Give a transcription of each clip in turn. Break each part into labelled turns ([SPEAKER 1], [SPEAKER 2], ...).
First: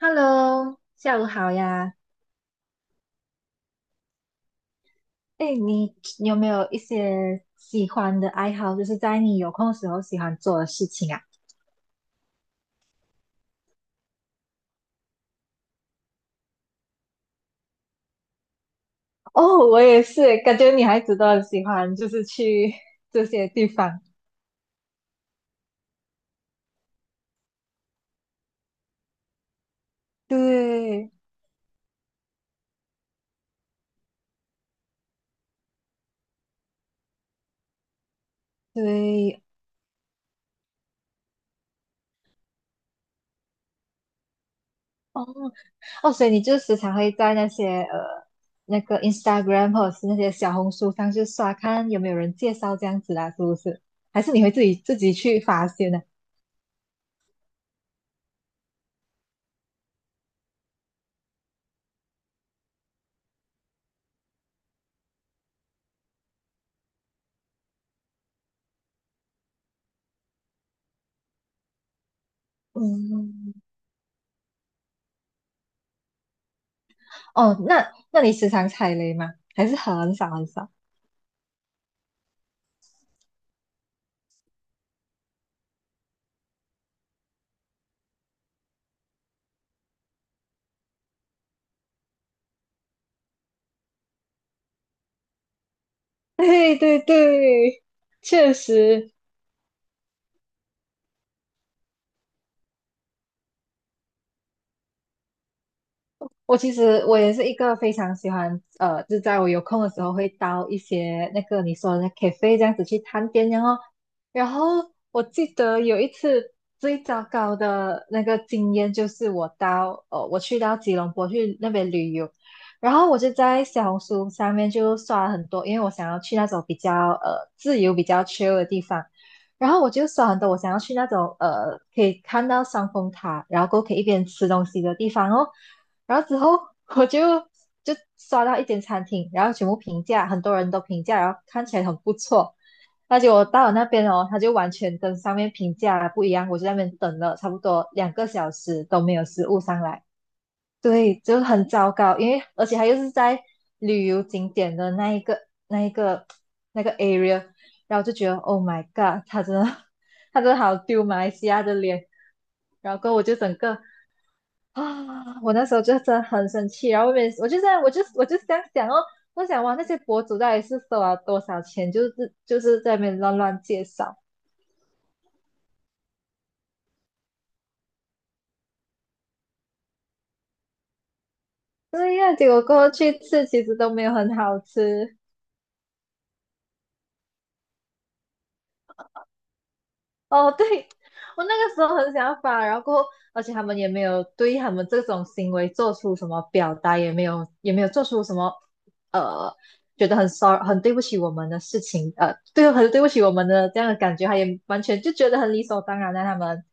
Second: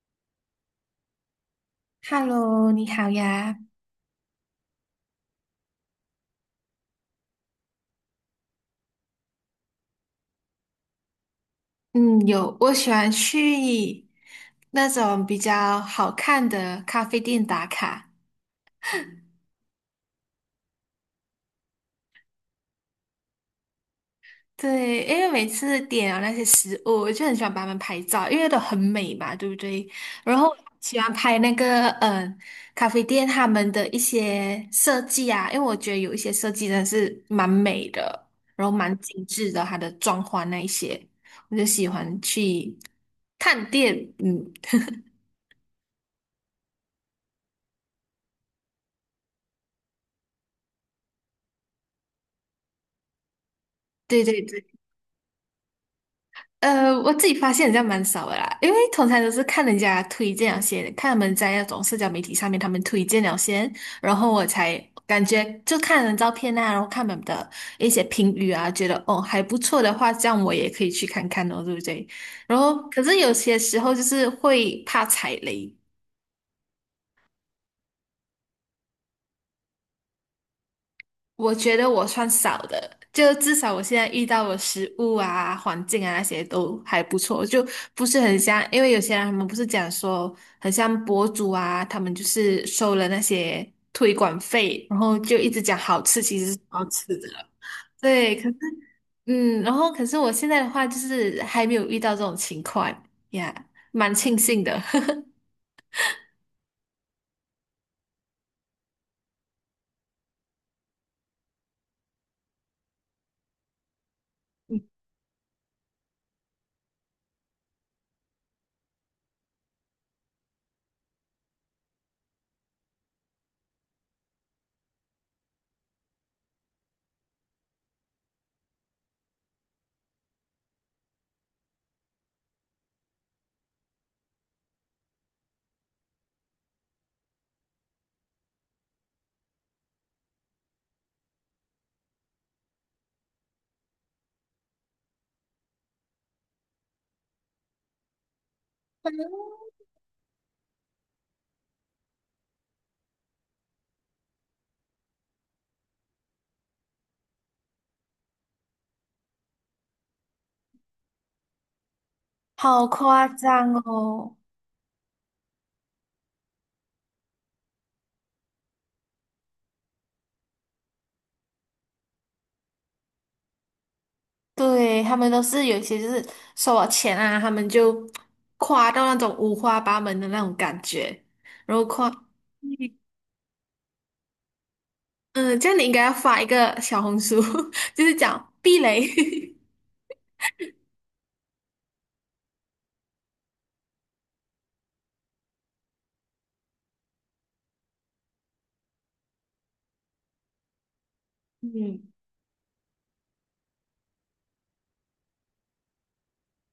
[SPEAKER 1] Hello，下午好呀。
[SPEAKER 2] Hello，你好呀。
[SPEAKER 1] 哎，你有没有一些喜欢的爱好，就是在你有空的时候喜欢做的事情啊？
[SPEAKER 2] 嗯，有，我喜欢去那种比较好看的咖啡店打卡。
[SPEAKER 1] 哦，我也是，感觉女孩子都很喜欢，就是去 这些地方。
[SPEAKER 2] 对，因为每次点了那些食物，我就很喜欢把他们拍照，因为都很美嘛，对不对？然后喜欢
[SPEAKER 1] 对
[SPEAKER 2] 拍那个咖啡店他们的一些设计啊，因为我觉得有一些设计真的是蛮美的，然后蛮精
[SPEAKER 1] 对，
[SPEAKER 2] 致的，它的装潢那一些，我就喜欢去探店。嗯，
[SPEAKER 1] 哦，所以你就时常会在那些那个 Instagram 或者是那些小红书上去刷，看有没有人介绍这样子啦，是不是？还
[SPEAKER 2] 对
[SPEAKER 1] 是
[SPEAKER 2] 对
[SPEAKER 1] 你会自
[SPEAKER 2] 对。
[SPEAKER 1] 己自己去发现呢？
[SPEAKER 2] 呃，我自己发现人家蛮少的啦，因为通常都是看人家推荐了些，看他们在那种社交媒体上面他们推荐了先，然后我才感觉就看人照片啊，然后看他们的一些评语啊，觉得哦还不错的话，这样我也可以去看看哦，对不对？然后可是有
[SPEAKER 1] 嗯，
[SPEAKER 2] 些时候就是会怕踩雷，
[SPEAKER 1] 哦，那你时常踩雷吗？还是很少很少？
[SPEAKER 2] 我觉得我算少的，就至少我现在遇到的食物啊、环境啊那些都还不错，就不是很像，因为有些人他们不是讲说很像博主啊，他们就是收了那些推广费，然后就一直讲好吃，其实是
[SPEAKER 1] 对
[SPEAKER 2] 不好
[SPEAKER 1] 对
[SPEAKER 2] 吃的。
[SPEAKER 1] 对，
[SPEAKER 2] 对，可
[SPEAKER 1] 确
[SPEAKER 2] 是
[SPEAKER 1] 实
[SPEAKER 2] 然后可是我现在的话就是还没有遇到这种情况呀，蛮庆幸的。
[SPEAKER 1] 我其实我也是一个非常喜欢，就在我有空的时候会到一些那个你说的那 cafe 这样子去探店，然后我记得有一次最糟糕的那个经验就是我去到吉隆坡去那边旅游，然后我就在小红书上面就刷了很多，因为我想要去那种比较自由、比较 chill 的地方。然后我就刷很多，我想要去那种可以看到双峰塔，然后过后可以一边吃东西的地方哦。然后之后我就刷到一间餐厅，然后全部评价，很多人都评价，然后看起来很不错。那结果我到了那边哦，他就完全跟上面评价不一样，我就在那边等了差不多2个小时都没有食物上来，对，就很糟糕。因为而且他又是在旅游景点的那一个那个 area，然后就觉得 Oh my God，他真的 他真的好丢马来西亚的脸。
[SPEAKER 2] 好
[SPEAKER 1] 然后过后我
[SPEAKER 2] 夸
[SPEAKER 1] 就整
[SPEAKER 2] 张
[SPEAKER 1] 个
[SPEAKER 2] 哦！
[SPEAKER 1] 啊，我那时候就真的很生气，然后我也我就在我就我就这想想哦，我想哇，那些博主到底是收了多少钱，就是在那边乱乱介绍，
[SPEAKER 2] 对，他们都是有一些就是收了钱啊，他们就夸到那种五花八门的那种感觉，然后夸，
[SPEAKER 1] 对呀，结果过后去吃其实都没有很好吃，
[SPEAKER 2] 嗯，这样你应该要发一个小红书，就是讲避雷。
[SPEAKER 1] 哦，对，我那个时候很想法，然后过后，而且他们也没有对他们这种行为做出什么表达，也没有做出什么呃，觉得很 sorry 很对不起我们的事
[SPEAKER 2] 嗯，
[SPEAKER 1] 情，对，很对不起我们的这样的感觉，他也完全就觉得很理所当然的他们，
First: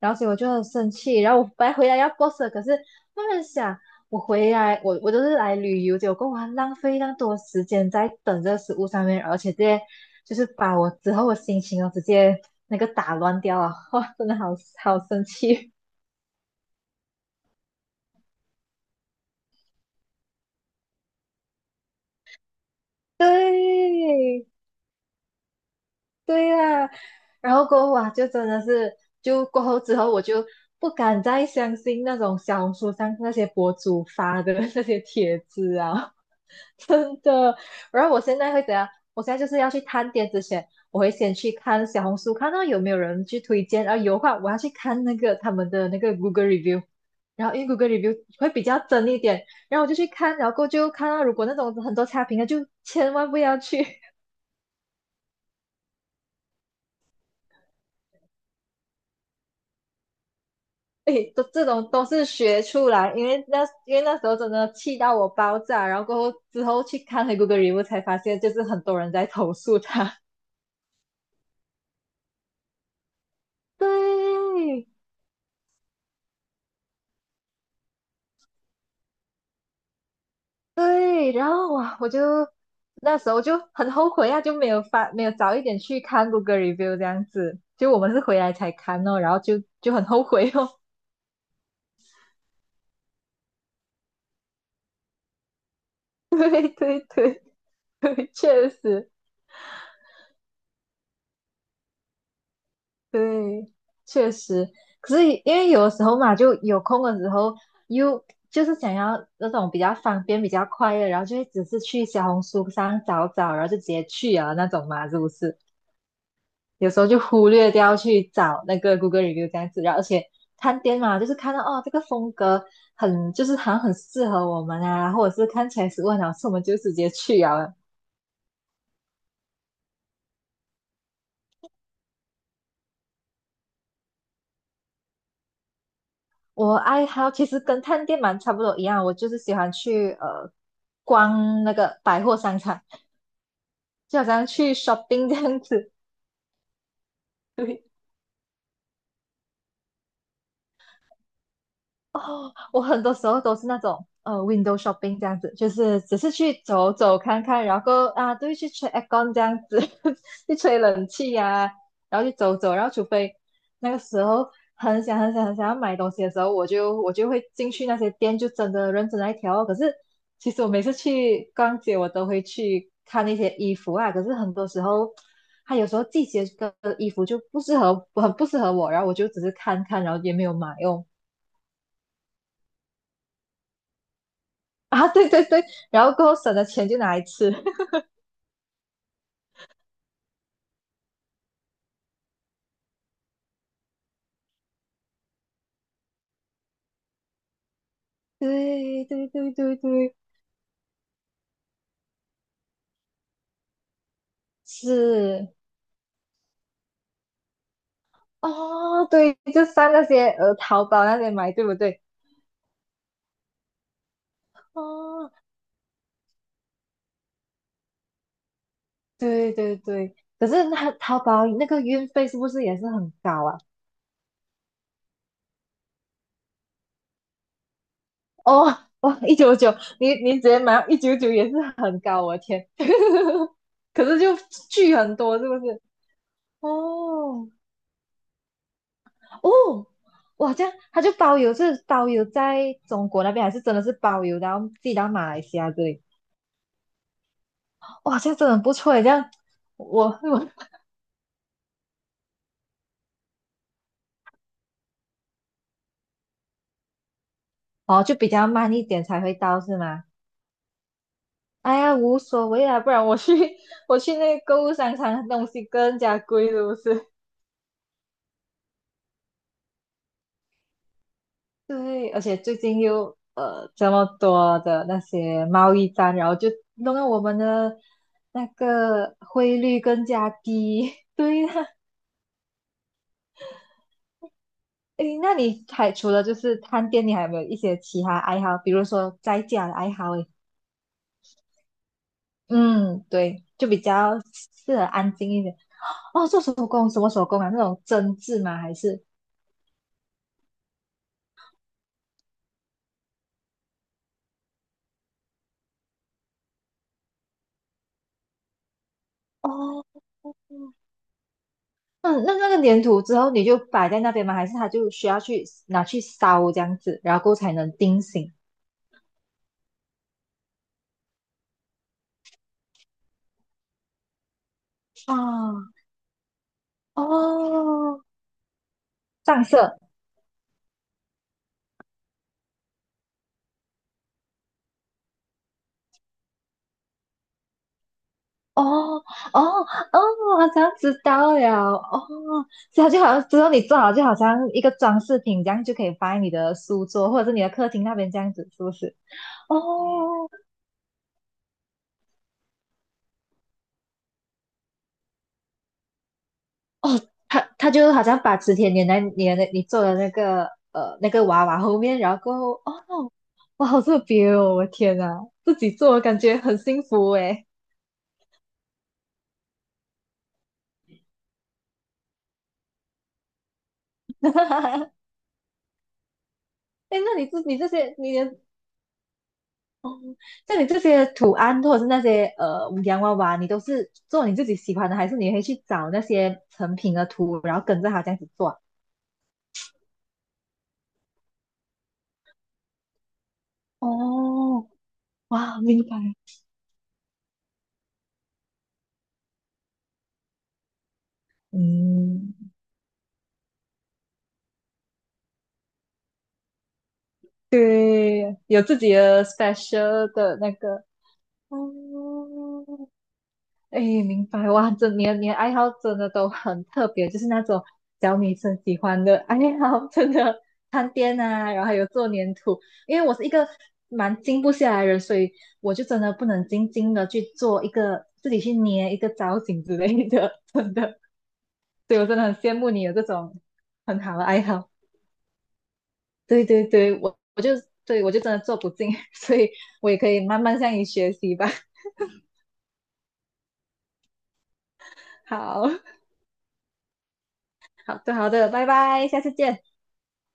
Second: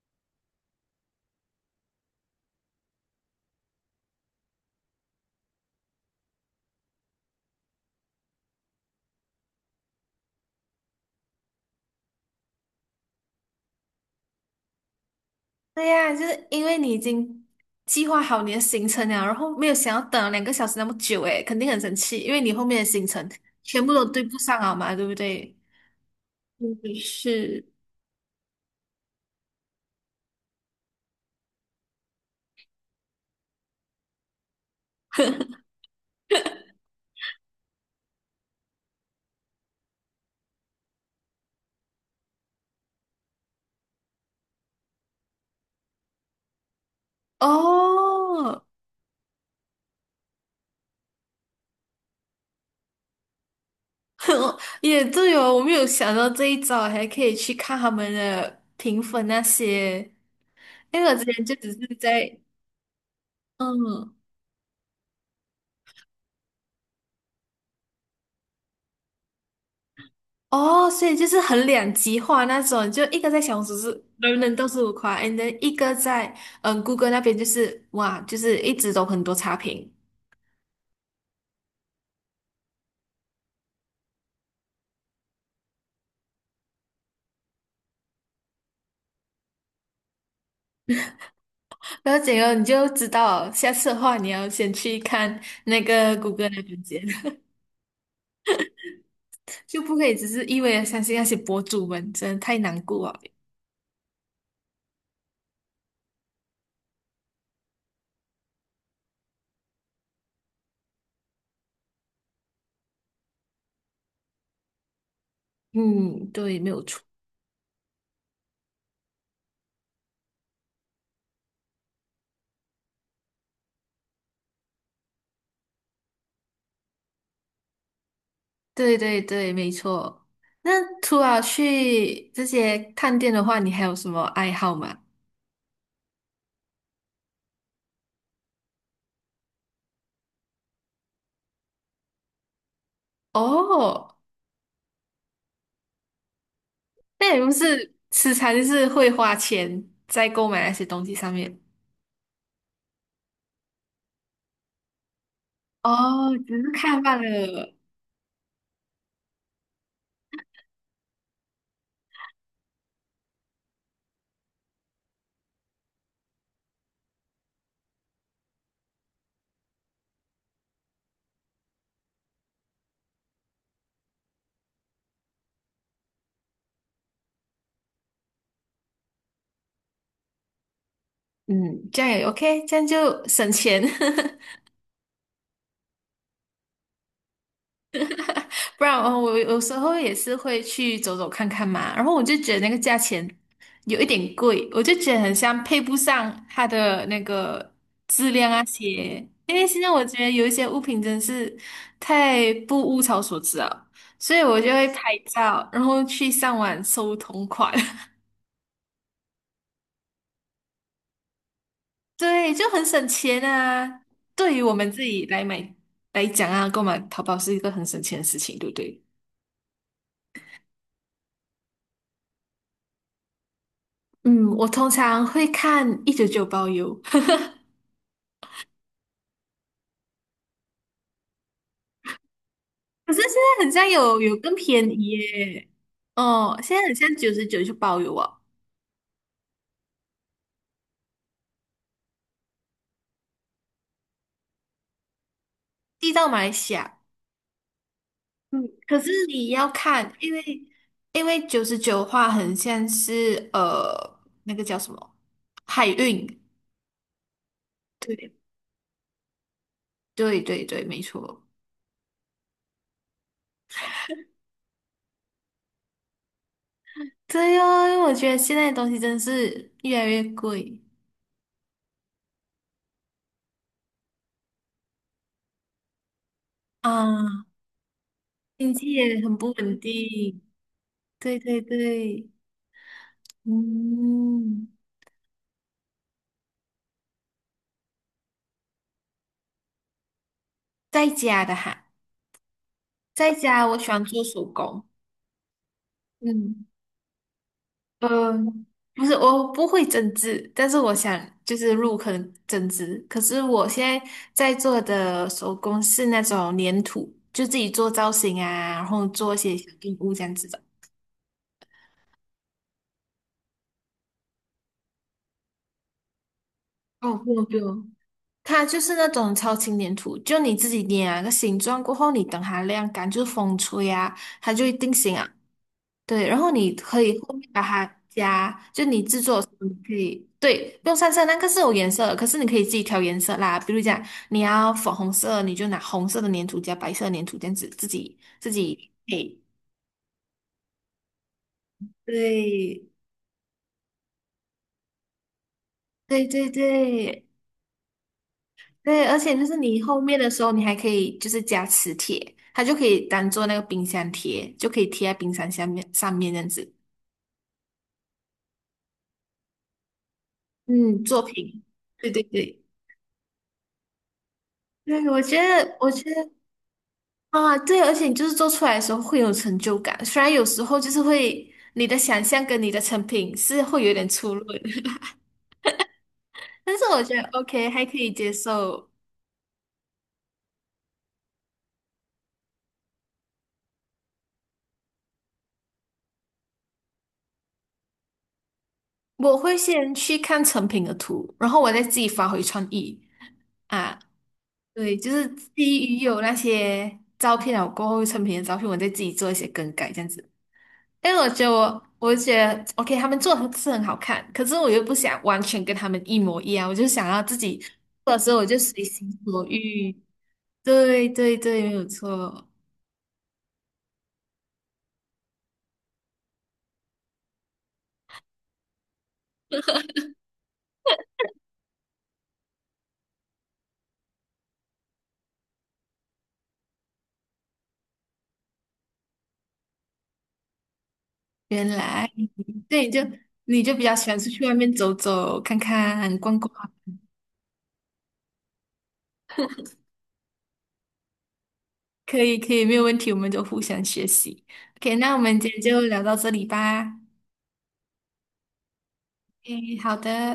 [SPEAKER 1] 然后所以我就很生气，然后我本来回来要 boss 的，可是他们想。我回来，我都是来旅游，结果我还浪费那么多时间在等这个食物上面，而且这些就是把我之后的心情哦直接那个打乱掉啊！哇，真的好好生气。
[SPEAKER 2] 对呀，就是因为你已经计划好你的行程了，然后没有想要等了2个小时那么久，诶，肯定很生气，因为你后面的行 程全部都对不
[SPEAKER 1] 对
[SPEAKER 2] 上啊嘛，对不对？
[SPEAKER 1] 对
[SPEAKER 2] 嗯，
[SPEAKER 1] 啊，然后
[SPEAKER 2] 是
[SPEAKER 1] 过后啊，就真的是就过后之后我就不敢再相信那种小红书上那些博主发的那些帖子啊，真的。然后我现在会怎样？我现在就是要去探店之前，我会先去看小红书，看到有没有人去推荐，然后有的话我要去看那个他们的那个 Google review，然后因为 Google review 会
[SPEAKER 2] 哦，
[SPEAKER 1] 比较真一点，然后我就去看，然后过后就看到如果那种很多差评的，就千万不要去。
[SPEAKER 2] 也对哦，我没有想到这一招，还可以去看他们的评分那些，因为我之
[SPEAKER 1] 诶，都
[SPEAKER 2] 前就
[SPEAKER 1] 这
[SPEAKER 2] 只是
[SPEAKER 1] 种都是
[SPEAKER 2] 在，
[SPEAKER 1] 学出来，因为
[SPEAKER 2] 嗯，
[SPEAKER 1] 那时候真的气到我爆炸，然后过后之后去看回 Google review 才发现，就是很多人在投诉他。
[SPEAKER 2] 哦，所以就是很两极化那种，就一个在小红书 是人人都是
[SPEAKER 1] 对，
[SPEAKER 2] 五夸，and then 一个在嗯谷歌那边就是哇，就是一直都很多差评，
[SPEAKER 1] 对，然后哇，我就那时候就很后悔啊，就没有发，没有早一点去看 Google review 这样子，就我们是回来才看哦，然后就很后悔哦。
[SPEAKER 2] 然后整个你就知道，下次的话你要先去看那个 谷歌那
[SPEAKER 1] 对
[SPEAKER 2] 边
[SPEAKER 1] 对
[SPEAKER 2] 先，
[SPEAKER 1] 对对，确实，
[SPEAKER 2] 就不可以只是一味的相信那些博主们，真的太难过了。
[SPEAKER 1] 对，确实。可是因为有的时候嘛，就有空的时候又就是想要那种比较方便、比较快的，然后就会只是去小红书上找找，然后就直接去啊那种嘛，是不是？
[SPEAKER 2] 嗯，对，没有
[SPEAKER 1] 有
[SPEAKER 2] 错。
[SPEAKER 1] 时候就忽略掉去找那个 Google review 这样子，然后而且探店嘛，就是看到哦这个风格很就是好像很适合我们啊，或者是看起来食物很好吃，我们就直接去啊。
[SPEAKER 2] 对对对，没错。那除了去这些探店的话，你还有什么爱好吗？
[SPEAKER 1] 我爱好其实跟探店蛮差不多一样，我就是喜欢去逛那个百货商场，
[SPEAKER 2] 哦，
[SPEAKER 1] 就好像去 shopping 这样子，
[SPEAKER 2] 那也不是吃餐，就是会花钱在购买那些东西上面。
[SPEAKER 1] 我很多时候都是那种window shopping 这样子，就是只是
[SPEAKER 2] 哦，
[SPEAKER 1] 去
[SPEAKER 2] 只是
[SPEAKER 1] 走
[SPEAKER 2] 看罢
[SPEAKER 1] 走看看，
[SPEAKER 2] 了。
[SPEAKER 1] 然后啊，都会去吹 aircon 这样子，去吹冷气呀、然后去走走，然后除非那个时候很想很想很想要买东西的时候，我就会进去那些店，就真的认真来挑哦。可是其实我每次去逛街，我都会去看那些衣服啊，可是很多时候。它有时候季节的衣服就不适合，很不适合我，然后我就只是看看，然后也没有买哦。
[SPEAKER 2] 嗯，这样也 OK，这样就省钱。
[SPEAKER 1] 啊，对对对，然后过后省的钱就拿来吃，
[SPEAKER 2] 不然哦，我有时候也是会去走走看看嘛，然后我就觉得那个价钱有一点贵，我就觉得很像配不上它的那个质量啊
[SPEAKER 1] 对
[SPEAKER 2] 些，
[SPEAKER 1] 对对
[SPEAKER 2] 因为
[SPEAKER 1] 对
[SPEAKER 2] 现在我
[SPEAKER 1] 对，
[SPEAKER 2] 觉得有一些物品真是太不物超所值了，所以我就会拍
[SPEAKER 1] 是
[SPEAKER 2] 照，然后去上网搜同款，
[SPEAKER 1] 哦，对，就上那些淘宝那些买，对不对？
[SPEAKER 2] 对，就很省钱啊。对于我们自己
[SPEAKER 1] 哦，
[SPEAKER 2] 来买来讲啊，购买淘宝是一个很省钱的事情，对不对？
[SPEAKER 1] 对对对，可是那淘宝那个运费是不是也是很高啊？
[SPEAKER 2] 嗯，我通常会看199包邮，
[SPEAKER 1] 哦，哦，一九九，你直接买一九九也是很高，我的天，
[SPEAKER 2] 可是现在很像
[SPEAKER 1] 可是
[SPEAKER 2] 有
[SPEAKER 1] 就
[SPEAKER 2] 更便
[SPEAKER 1] 巨
[SPEAKER 2] 宜
[SPEAKER 1] 很多，是不
[SPEAKER 2] 耶，
[SPEAKER 1] 是？
[SPEAKER 2] 哦，现在很像九十
[SPEAKER 1] 哦，
[SPEAKER 2] 九就包邮哦，
[SPEAKER 1] 哦，哇，这样他就包邮，是包邮在中国那边，还是真的是包邮，然后寄到马来西亚这里？
[SPEAKER 2] 寄到马来西亚。
[SPEAKER 1] 哇，这样真的
[SPEAKER 2] 嗯，
[SPEAKER 1] 很不错
[SPEAKER 2] 可
[SPEAKER 1] 耶，这
[SPEAKER 2] 是
[SPEAKER 1] 样
[SPEAKER 2] 你要
[SPEAKER 1] 我
[SPEAKER 2] 看，因为
[SPEAKER 1] 我
[SPEAKER 2] 因为九十九的话，很像是呃那个叫什么海运，
[SPEAKER 1] 哦就比
[SPEAKER 2] 对
[SPEAKER 1] 较慢一点才会到是吗？
[SPEAKER 2] 对对对，没错。
[SPEAKER 1] 哎呀，无所谓啦，不然我去 我去那个购物商场，东西更加贵，是不是？
[SPEAKER 2] 对哦，因为我觉得现在的东西真是越来越贵
[SPEAKER 1] 对，而且最近又这么多的那些贸易战，然后就弄得我们
[SPEAKER 2] 啊，
[SPEAKER 1] 的那
[SPEAKER 2] 经济
[SPEAKER 1] 个
[SPEAKER 2] 也很不
[SPEAKER 1] 汇
[SPEAKER 2] 稳
[SPEAKER 1] 率更加
[SPEAKER 2] 定。
[SPEAKER 1] 低。
[SPEAKER 2] 对
[SPEAKER 1] 对呀、
[SPEAKER 2] 对对，嗯，
[SPEAKER 1] 诶，那你还除了就是探店，你还有没有一些其他爱好？比如说在家的爱好？诶，
[SPEAKER 2] 在家的哈，
[SPEAKER 1] 嗯，
[SPEAKER 2] 在
[SPEAKER 1] 对，
[SPEAKER 2] 家
[SPEAKER 1] 就
[SPEAKER 2] 我
[SPEAKER 1] 比
[SPEAKER 2] 喜欢
[SPEAKER 1] 较
[SPEAKER 2] 做手
[SPEAKER 1] 适合
[SPEAKER 2] 工。
[SPEAKER 1] 安静一点。哦，做手
[SPEAKER 2] 嗯
[SPEAKER 1] 工，什么手工啊？那种针
[SPEAKER 2] 呃，
[SPEAKER 1] 织吗？还是？
[SPEAKER 2] 不是，我不会针织，但是我想就是入坑针织。可是我现在在做的手工是那种粘土，就自己做造型啊，然后做一些小
[SPEAKER 1] 哦，
[SPEAKER 2] 动物这样子的。
[SPEAKER 1] 嗯，那那个粘土之后你就摆在那边吗？还是它就需要去拿去烧这样子，
[SPEAKER 2] 哦，
[SPEAKER 1] 然
[SPEAKER 2] 不
[SPEAKER 1] 后
[SPEAKER 2] 用不
[SPEAKER 1] 才能
[SPEAKER 2] 用，
[SPEAKER 1] 定型？
[SPEAKER 2] 它就是那种超轻粘土，就你自己捏啊个形状过后，你等它晾干，就是风吹啊，它就会定型啊。
[SPEAKER 1] 啊，
[SPEAKER 2] 对，然后你可以后面把
[SPEAKER 1] 哦，
[SPEAKER 2] 它加，就你制作的
[SPEAKER 1] 上
[SPEAKER 2] 时候你
[SPEAKER 1] 色。
[SPEAKER 2] 可以，对，不用上色，那个是有颜色的，可是你可以自己调颜色啦。比如讲你要粉红色，你就拿红色的粘土加白色的粘土这样子自己自
[SPEAKER 1] 哦
[SPEAKER 2] 己配。
[SPEAKER 1] 哦哦，我好像知道了哦，这
[SPEAKER 2] 对，
[SPEAKER 1] 样就好像之后你做好就好像一个装饰品，这样就可以放在
[SPEAKER 2] 对
[SPEAKER 1] 你
[SPEAKER 2] 对
[SPEAKER 1] 的书桌或
[SPEAKER 2] 对
[SPEAKER 1] 者是你的客厅那边这样子，是不是？
[SPEAKER 2] 对，而且就是你后面
[SPEAKER 1] 哦
[SPEAKER 2] 的时候，你还可以就是加磁铁，它就可以当做那个冰箱贴，就可以贴在冰箱下面上面这样子。
[SPEAKER 1] 哦，他就好像把磁铁粘在你做的那个
[SPEAKER 2] 嗯，
[SPEAKER 1] 那
[SPEAKER 2] 作
[SPEAKER 1] 个娃娃
[SPEAKER 2] 品，
[SPEAKER 1] 后面，
[SPEAKER 2] 对
[SPEAKER 1] 然
[SPEAKER 2] 对
[SPEAKER 1] 后过后
[SPEAKER 2] 对。
[SPEAKER 1] 哦，哇，好特别哦，我天
[SPEAKER 2] 对，我
[SPEAKER 1] 呐，
[SPEAKER 2] 觉
[SPEAKER 1] 自己
[SPEAKER 2] 得，我
[SPEAKER 1] 做
[SPEAKER 2] 觉
[SPEAKER 1] 感
[SPEAKER 2] 得
[SPEAKER 1] 觉很幸福诶。
[SPEAKER 2] 啊，对，而且你就是做出来的时候会有成就感，虽然有时候就是会你的想象跟你的成品是会有点出入的，但是
[SPEAKER 1] 哎，
[SPEAKER 2] 我觉
[SPEAKER 1] 那
[SPEAKER 2] 得
[SPEAKER 1] 你这
[SPEAKER 2] OK 还
[SPEAKER 1] 些
[SPEAKER 2] 可以
[SPEAKER 1] 你
[SPEAKER 2] 接
[SPEAKER 1] 的
[SPEAKER 2] 受。
[SPEAKER 1] 哦，像你这些图案或者是那些洋娃娃，你都是做你自己喜欢的，还是你可以去找那些成品的图，然后跟着它这样子做？
[SPEAKER 2] 我会先去看成品的图，然后我再自己发挥创意啊。
[SPEAKER 1] 哦，
[SPEAKER 2] 对，就是
[SPEAKER 1] 哇，明
[SPEAKER 2] 基
[SPEAKER 1] 白。
[SPEAKER 2] 于有那些照片了过后，成品的照片，我再自己做一些更改，这样子。因为我觉得我，我
[SPEAKER 1] 嗯，
[SPEAKER 2] 觉得 OK，他们做的是很好看，可是我又不想完全跟他们一模一样，我就想要自己做的时
[SPEAKER 1] 对，
[SPEAKER 2] 候我就
[SPEAKER 1] 有自
[SPEAKER 2] 随
[SPEAKER 1] 己
[SPEAKER 2] 心
[SPEAKER 1] 的
[SPEAKER 2] 所欲。
[SPEAKER 1] special 的那个。
[SPEAKER 2] 对对
[SPEAKER 1] 哦，
[SPEAKER 2] 对，没有错。
[SPEAKER 1] 哎，明白哇！这你的爱好真的都很特别，就是那种小女生喜欢的爱好，真的探店啊，然后还有做粘土。因为我是一个蛮静不下来的人，所以我就真的不能静静的去做一个自己去捏一个造型之类的，真的。
[SPEAKER 2] 原
[SPEAKER 1] 所以我
[SPEAKER 2] 来，
[SPEAKER 1] 真的很羡慕你
[SPEAKER 2] 对，你
[SPEAKER 1] 有
[SPEAKER 2] 就
[SPEAKER 1] 这种
[SPEAKER 2] 你就比较
[SPEAKER 1] 很
[SPEAKER 2] 喜
[SPEAKER 1] 好
[SPEAKER 2] 欢
[SPEAKER 1] 的
[SPEAKER 2] 出
[SPEAKER 1] 爱
[SPEAKER 2] 去外
[SPEAKER 1] 好。
[SPEAKER 2] 面走走、看看、逛
[SPEAKER 1] 对
[SPEAKER 2] 逛，
[SPEAKER 1] 对对，我就真的做不进，所以我也可以慢慢向你学习吧。
[SPEAKER 2] 可以可以，没有问题，我们就互相学习。OK，那我
[SPEAKER 1] 好
[SPEAKER 2] 们今天就聊到这里吧。
[SPEAKER 1] 好的好的，拜拜，下次见。
[SPEAKER 2] o 好的。